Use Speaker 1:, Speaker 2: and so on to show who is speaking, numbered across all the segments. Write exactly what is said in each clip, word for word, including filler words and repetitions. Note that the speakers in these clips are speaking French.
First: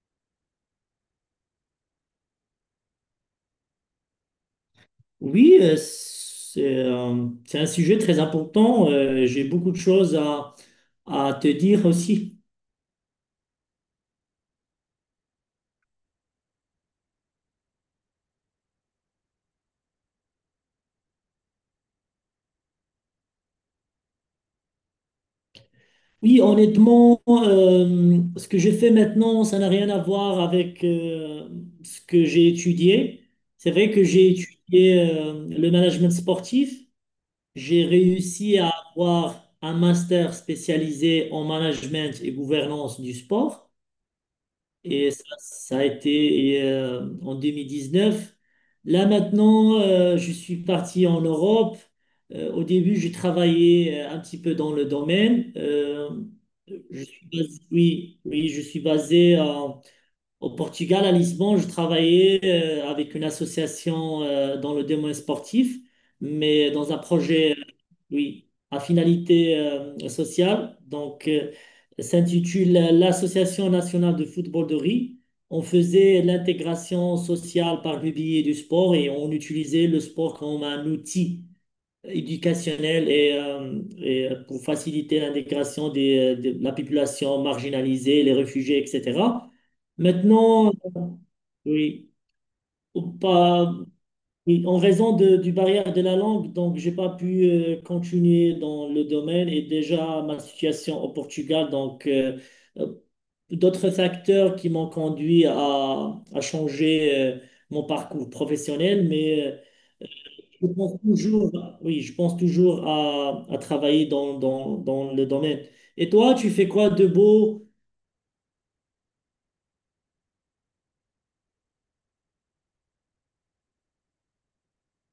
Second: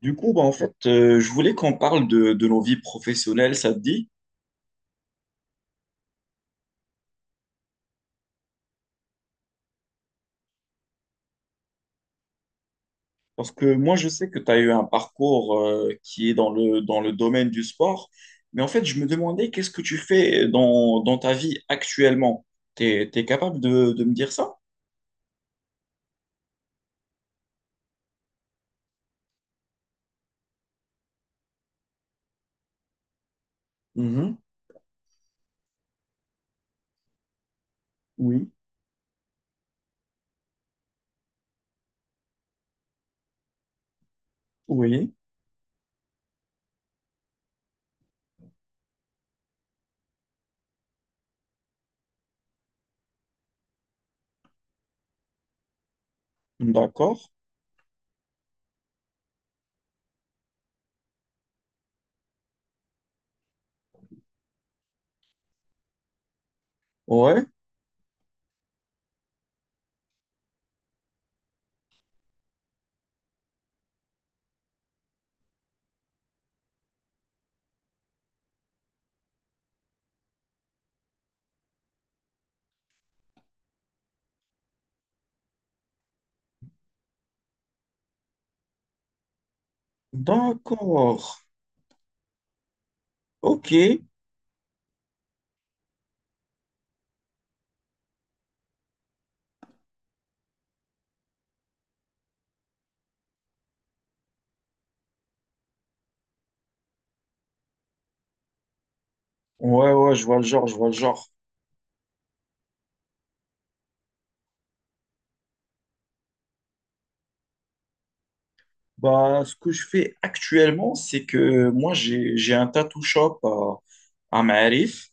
Speaker 1: Du coup, bah, en fait, euh, je voulais qu'on parle de, de nos vies professionnelles, ça te dit?
Speaker 2: Oui, euh, c'est euh, c'est un sujet très important. Euh, j'ai beaucoup de choses à, à te dire aussi.
Speaker 1: Parce que moi, je sais que tu as eu un parcours euh, qui est dans le, dans le domaine du sport, mais en fait, je me demandais qu'est-ce que tu fais dans, dans ta vie actuellement? T'es, t'es capable de, de me dire ça?
Speaker 2: Oui, honnêtement, euh, ce que je fais maintenant, ça n'a rien à voir avec euh, ce que j'ai étudié. C'est vrai que j'ai
Speaker 1: Mhm.
Speaker 2: étudié euh, le management sportif. J'ai
Speaker 1: Oui,
Speaker 2: réussi à avoir un master spécialisé en management et gouvernance du sport. Et
Speaker 1: oui,
Speaker 2: ça, ça a été et, euh, en neuf. Là maintenant, euh, je suis parti en Europe. Euh, au début, j'ai travaillé euh, un petit peu dans le domaine. Euh, je
Speaker 1: d'accord.
Speaker 2: suis basé, oui, oui, je suis basé à au Portugal, à Lisbonne, je travaillais euh, avec une association euh, dans le domaine sportif, mais dans un
Speaker 1: Ouais,
Speaker 2: projet, euh, oui, à finalité euh, sociale. Donc, euh, s'intitule l'Association nationale de football de riz. On faisait l'intégration sociale par le biais du sport et on utilisait le sport comme un outil éducationnelle et, euh, et pour faciliter l'intégration des- de la population marginalisée, les réfugiés, et cetera. Maintenant, euh,
Speaker 1: d'accord.
Speaker 2: oui, ou
Speaker 1: Ok.
Speaker 2: pas, oui, en raison de- du barrière de la langue, donc j'ai pas pu euh, continuer dans le domaine et déjà ma situation au Portugal, donc euh, euh, d'autres facteurs qui m'ont conduit à, à changer euh, mon parcours professionnel, mais euh,
Speaker 1: Ouais, ouais, je vois le genre,
Speaker 2: je
Speaker 1: je vois
Speaker 2: pense
Speaker 1: le genre.
Speaker 2: toujours, à- oui, je pense toujours à, à travailler dans, dans, dans le domaine. Et toi, tu fais quoi de beau?
Speaker 1: Bah, ce que je fais actuellement, c'est que moi, j'ai, j'ai un tattoo shop à, à Maarif.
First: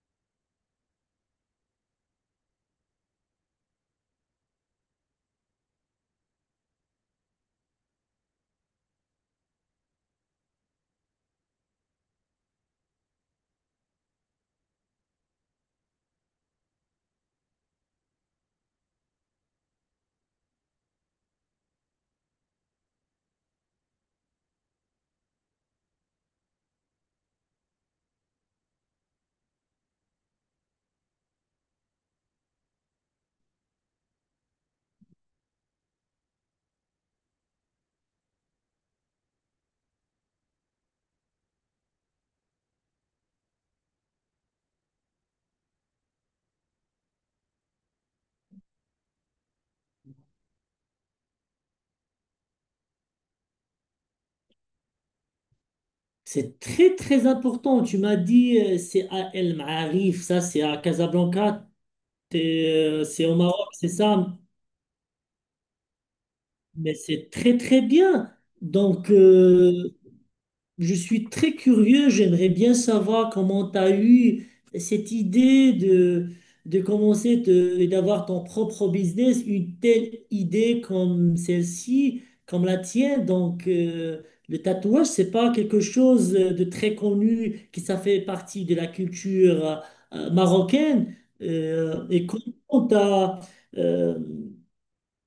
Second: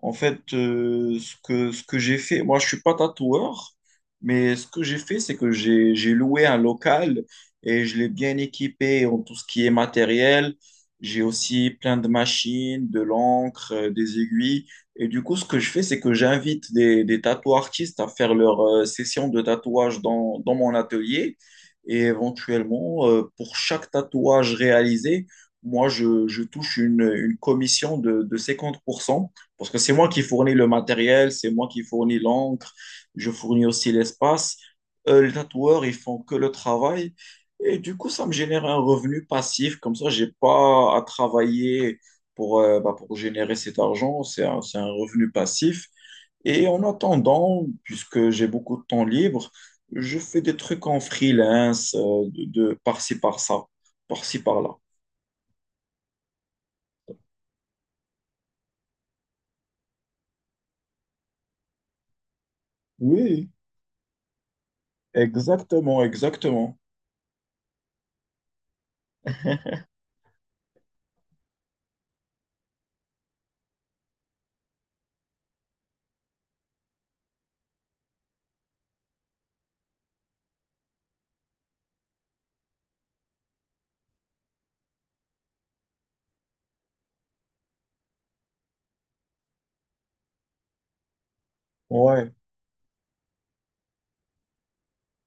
Speaker 1: En fait, euh, ce que, ce que j'ai fait, moi je suis pas tatoueur, mais ce que j'ai fait, c'est que j'ai, j'ai loué un local et je l'ai bien équipé en tout ce qui est matériel. J'ai aussi plein de machines, de l'encre, euh, des aiguilles. Et du coup, ce que je fais, c'est que j'invite des, des tatoueurs artistes à faire leur euh, session de tatouage dans, dans mon atelier. Et éventuellement, euh, pour chaque tatouage réalisé, moi, je, je touche une, une commission de, de cinquante pour cent. Parce que c'est moi qui fournis le matériel, c'est moi qui fournis l'encre, je fournis aussi l'espace. Euh, les tatoueurs, ils font que le travail. Et du coup, ça me génère un revenu passif. Comme ça, je n'ai pas à travailler pour, euh, bah, pour générer cet argent. C'est un, c'est un revenu passif. Et en attendant, puisque j'ai beaucoup de temps libre, je fais des trucs en freelance, euh, de, de par-ci, par-ça, par-ci, par-là.
Speaker 2: C'est très, très important. Tu m'as dit, euh, c'est à El Maarif, ça, c'est à Casablanca, t'es, euh, c'est au
Speaker 1: Oui,
Speaker 2: Maroc, c'est ça.
Speaker 1: exactement, exactement.
Speaker 2: Mais c'est très, très bien. Donc, euh, je suis très curieux, j'aimerais bien savoir comment tu as eu cette idée de, de commencer de- d'avoir ton propre business, une telle idée comme celle-ci, comme la tienne. Donc, euh, le tatouage, c'est pas quelque chose de très connu qui ça fait partie de la culture euh, marocaine. Euh, et
Speaker 1: Ouais.
Speaker 2: comment tu as,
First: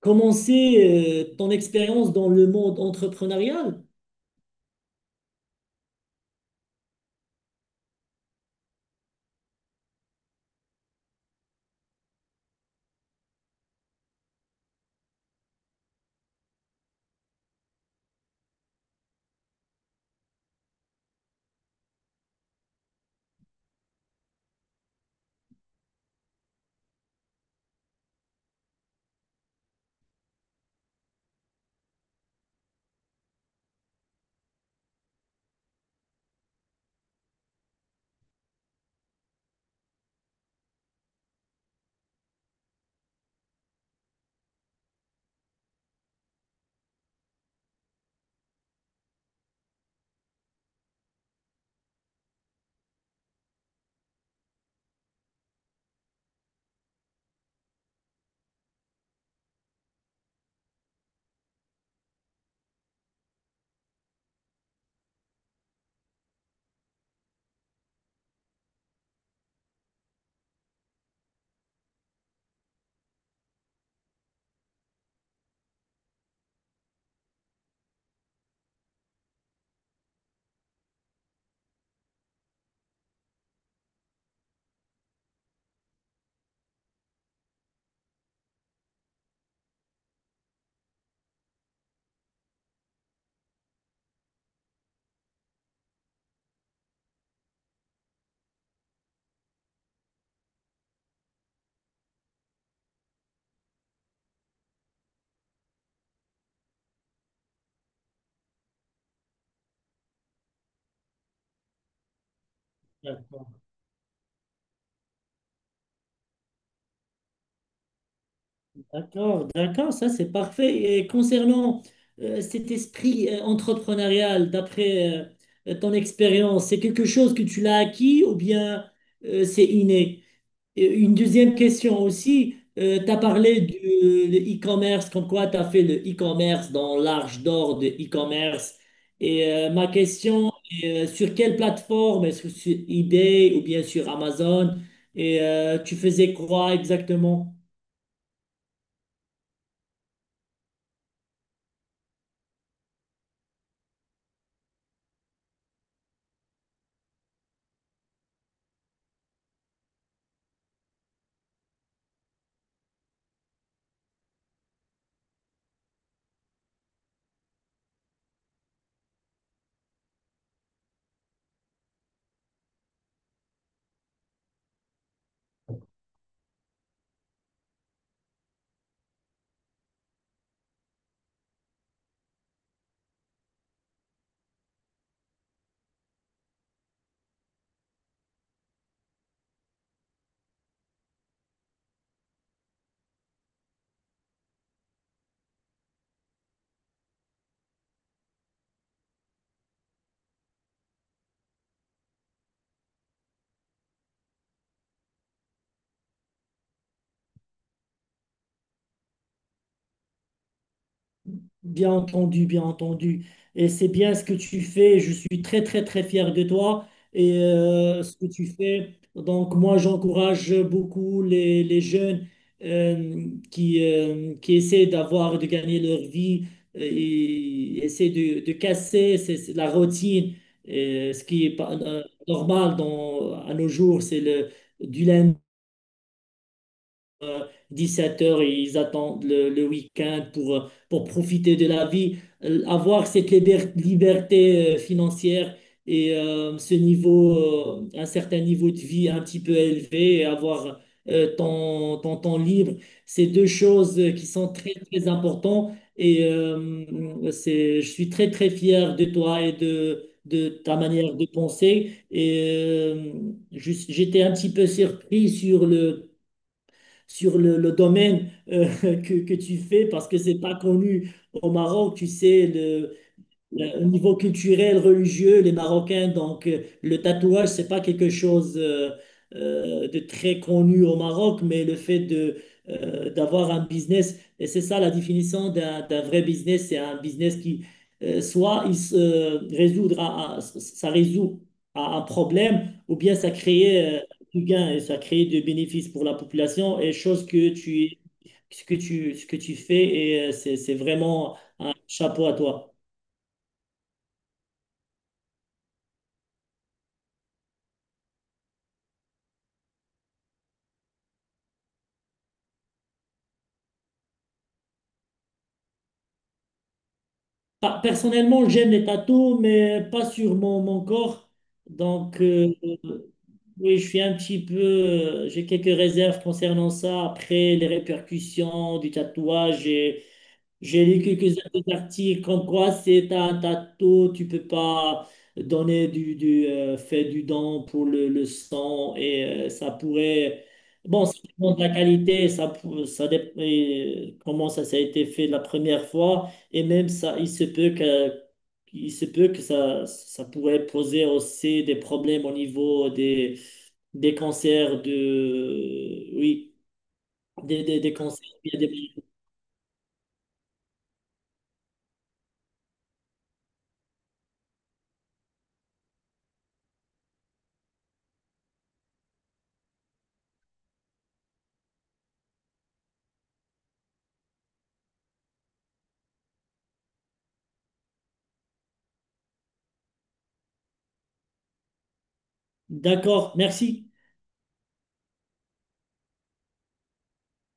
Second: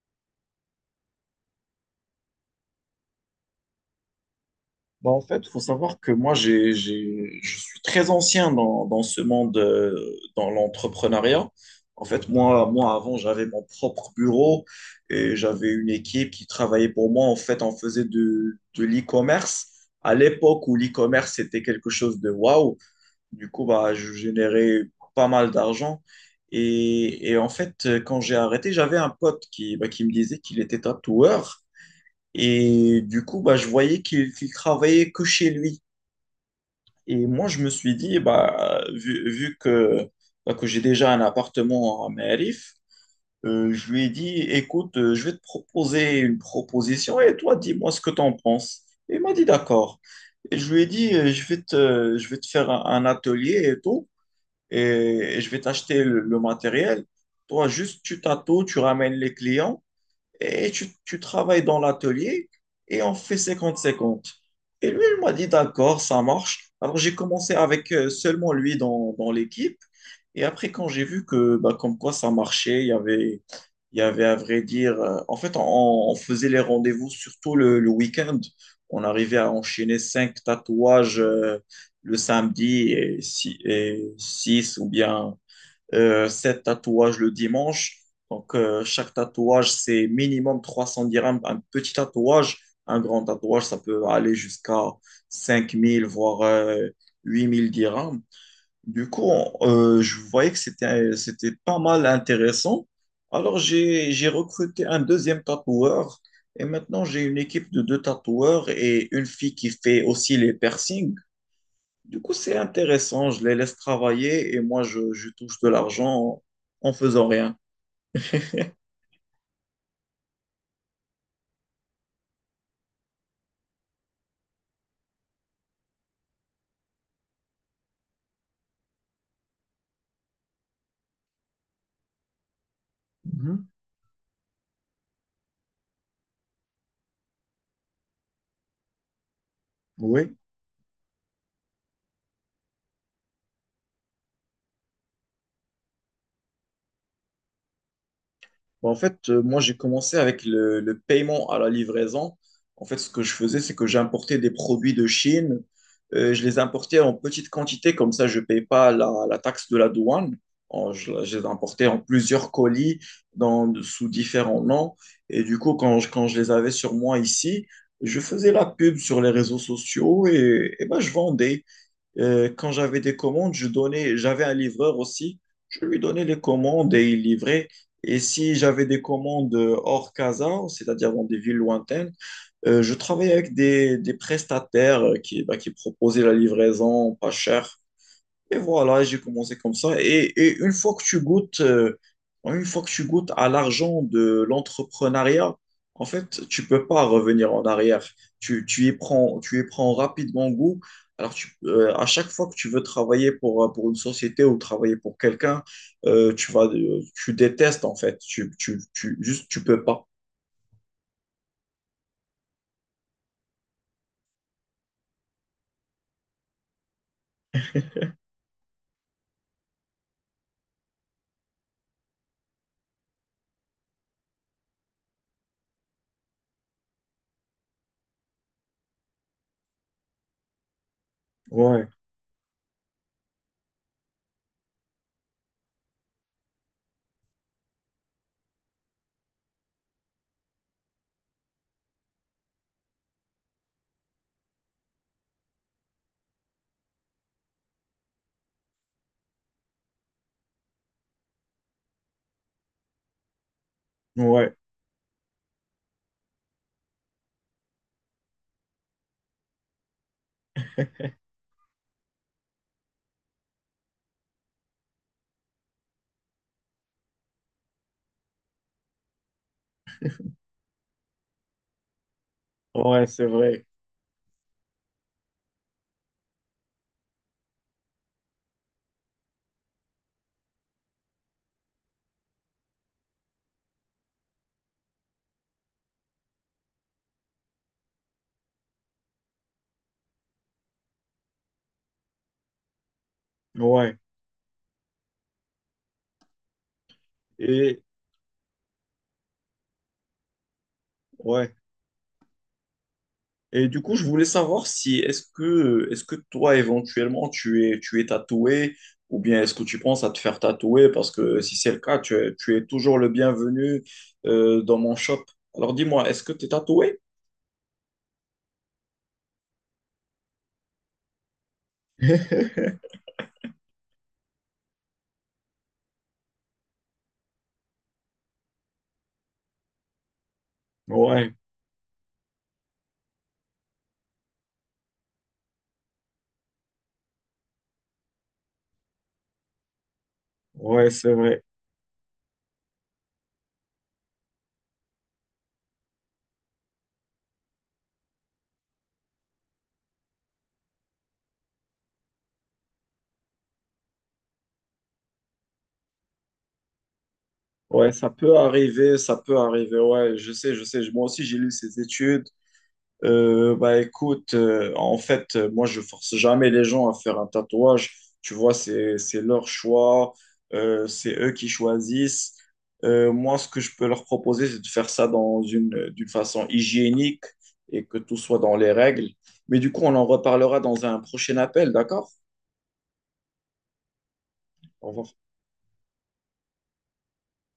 Speaker 2: commencer euh, ton expérience dans le monde entrepreneurial?
Speaker 1: Bah, en fait, il faut savoir que moi, j'ai, j'ai, je suis très ancien dans, dans ce monde, euh, dans l'entrepreneuriat. En fait, moi, moi, avant, j'avais mon propre bureau et j'avais une équipe qui travaillait pour moi. En fait, on faisait de, de l'e-commerce. À l'époque où l'e-commerce c'était quelque chose de waouh, du coup, bah, je générais pas mal d'argent. Et, et en fait, quand j'ai arrêté, j'avais un pote qui, bah, qui me disait qu'il était tatoueur. Et du coup, bah, je voyais qu'il qu'il travaillait que chez lui. Et moi, je me suis dit, bah, vu, vu que, bah, que j'ai déjà un appartement à Merif, euh, je lui ai dit, écoute, euh, je vais te proposer une proposition et toi, dis-moi ce que tu en penses. Et il m'a dit, d'accord. Et je lui ai dit, euh, je vais te, je vais te faire un, un atelier et tout, et, et je vais t'acheter le, le matériel. Toi, juste, tu t'attends, tu ramènes les clients et tu, tu travailles dans l'atelier et on fait cinquante cinquante. Et lui, il m'a dit, d'accord, ça marche. Alors j'ai commencé avec euh, seulement lui dans, dans l'équipe. Et après, quand j'ai vu que, bah, comme quoi ça marchait, il y avait, il y avait à vrai dire, euh, en fait, on, on faisait les rendez-vous surtout le, le week-end. On arrivait à enchaîner cinq tatouages euh, le samedi et, six et six ou bien euh, sept tatouages le dimanche. Donc, euh, chaque tatouage, c'est minimum trois cents dirhams. Un petit tatouage, un grand tatouage, ça peut aller jusqu'à cinq mille, voire euh, huit mille dirhams. Du coup, on- euh, je voyais que c'était, c'était pas mal intéressant. Alors, j'ai, j'ai recruté un deuxième tatoueur. Et maintenant, j'ai une équipe de deux tatoueurs et une fille qui fait aussi les piercings. Du coup, c'est intéressant. Je
Speaker 2: D'accord,
Speaker 1: les laisse travailler et moi, je, je touche de l'argent en, en faisant rien.
Speaker 2: d'accord, d'accord, ça c'est parfait. Et concernant euh, cet esprit euh, entrepreneurial, d'après euh, ton expérience, c'est quelque chose que tu l'as acquis ou bien euh, c'est inné? Et Une deuxième question aussi, tu as parlé
Speaker 1: Mhm.
Speaker 2: du de e-commerce, comme quoi tu as fait le e-commerce dans l'arche d'or de e-commerce. Et euh, ma
Speaker 1: Oui.
Speaker 2: question est, euh, sur quelle plateforme? Est-ce que sur eBay ou bien sur Amazon? Et euh, tu faisais quoi exactement?
Speaker 1: Bah, en fait, euh, moi, j'ai commencé avec le, le paiement à la livraison. En fait, ce que je faisais, c'est que j'importais des produits de Chine. Euh, je les importais en petite quantité, comme ça, je ne paye pas la, la taxe de la douane. En- je, je les importais en plusieurs colis dans, sous différents noms. Et du coup, quand je, quand je les avais sur moi ici, je faisais la pub sur les réseaux sociaux et, et bah, je vendais. Euh, quand j'avais des commandes, je donnais, j'avais un livreur aussi, je lui donnais les commandes et il livrait. Et si j'avais des commandes euh, hors casa, c'est-à-dire dans des villes lointaines, euh, je travaillais avec des, des prestataires euh, qui, bah, qui proposaient la livraison pas chère. Et voilà, j'ai commencé comme ça. Et, et une fois que tu goûtes, euh, une fois que tu goûtes à l'argent de l'entrepreneuriat, en fait, tu peux pas revenir en arrière. Tu, tu y prends, tu y prends rapidement goût. Alors, tu, euh, à chaque fois que tu veux travailler pour, euh, pour une société ou travailler pour quelqu'un, euh, tu vas, euh, tu détestes en fait. Tu, tu, tu, juste, tu peux pas.
Speaker 2: Bien entendu, bien entendu. Et c'est bien ce que tu fais. Je suis très, très, très fier de toi et euh, ce que tu fais. Donc, moi, j'encourage beaucoup les, les jeunes euh, qui, euh, qui essaient d'avoir, de gagner leur vie euh, et essaient de, de casser ces- ces- la routine. Et ce qui est pas,
Speaker 1: Ouais,
Speaker 2: euh, normal dans, à nos jours, c'est le, du lundi. Euh, dix-sept heures ils attendent le, le week-end pour, pour profiter de la vie. Euh, Avoir cette liber- liberté euh, financière et euh, ce niveau, euh, un certain niveau de vie un petit peu élevé et avoir euh, ton, ton temps libre, c'est deux choses euh, qui sont
Speaker 1: ouais,
Speaker 2: très, très importantes. Et euh, c'est, je suis très, très fier de toi et de, de ta manière de penser. Et euh, je- j'étais un petit peu surpris sur le sur le, le domaine euh, que, que tu fais parce que c'est pas connu au Maroc. Tu sais, le,
Speaker 1: ouais, c'est vrai.
Speaker 2: le- au niveau culturel, religieux, les Marocains, donc euh, le tatouage, c'est pas quelque chose euh, euh, de très connu au Maroc, mais le fait de euh, d'avoir un business, et c'est ça la définition d'un d'un vrai business, c'est un business qui euh, soit il se euh, résoudre à- à- ça résout à un problème, ou bien ça
Speaker 1: Ouais.
Speaker 2: crée euh, du gain et ça crée du bénéfice pour la population, et chose que
Speaker 1: Et
Speaker 2: tu ce que tu ce que tu fais et euh, c'est c'est vraiment
Speaker 1: ouais.
Speaker 2: un chapeau à toi.
Speaker 1: Et du coup, je voulais savoir si est-ce que est-ce que toi éventuellement tu es tu es tatoué ou bien est-ce que tu penses à te faire tatouer parce que si c'est le cas, tu es, tu es toujours le bienvenu euh, dans mon shop. Alors dis-moi, est-ce que tu es tatoué?
Speaker 2: Pa- Personnellement, j'aime les tatous, mais pas sur mon, mon corps. Donc, euh, oui, je suis un petit peu. euh, J'ai quelques réserves concernant ça. Après, les répercussions du tatouage et j'ai lu
Speaker 1: Ouais,
Speaker 2: quelques articles comme quoi c'est un tatou, tu peux pas donner du, du euh, fait du don pour le, le sang et euh, ça pourrait.
Speaker 1: ouais,
Speaker 2: Bon,
Speaker 1: c'est
Speaker 2: ça
Speaker 1: vrai.
Speaker 2: dépend de la qualité, ça, pour- ça dé- et comment ça, ça a été fait la première fois et même ça, il se peut que, il se peut que ça, ça pourrait poser aussi des problèmes au niveau des, des cancers de. Oui, des, des,
Speaker 1: Ouais,
Speaker 2: des
Speaker 1: ça
Speaker 2: cancers.
Speaker 1: peut
Speaker 2: des-
Speaker 1: arriver, ça peut arriver. Ouais, je sais, je sais. Moi aussi, j'ai lu ces études. Euh, bah écoute, euh, en fait, euh, moi je force jamais les gens à faire un tatouage. Tu vois, c'est c'est leur choix, euh, c'est eux qui choisissent. Euh, moi, ce que je peux leur proposer, c'est de faire ça dans une d'une façon hygiénique et que tout soit dans les règles. Mais du coup, on en reparlera dans un prochain appel, d'accord?
Speaker 2: D'accord, merci.
Speaker 1: On va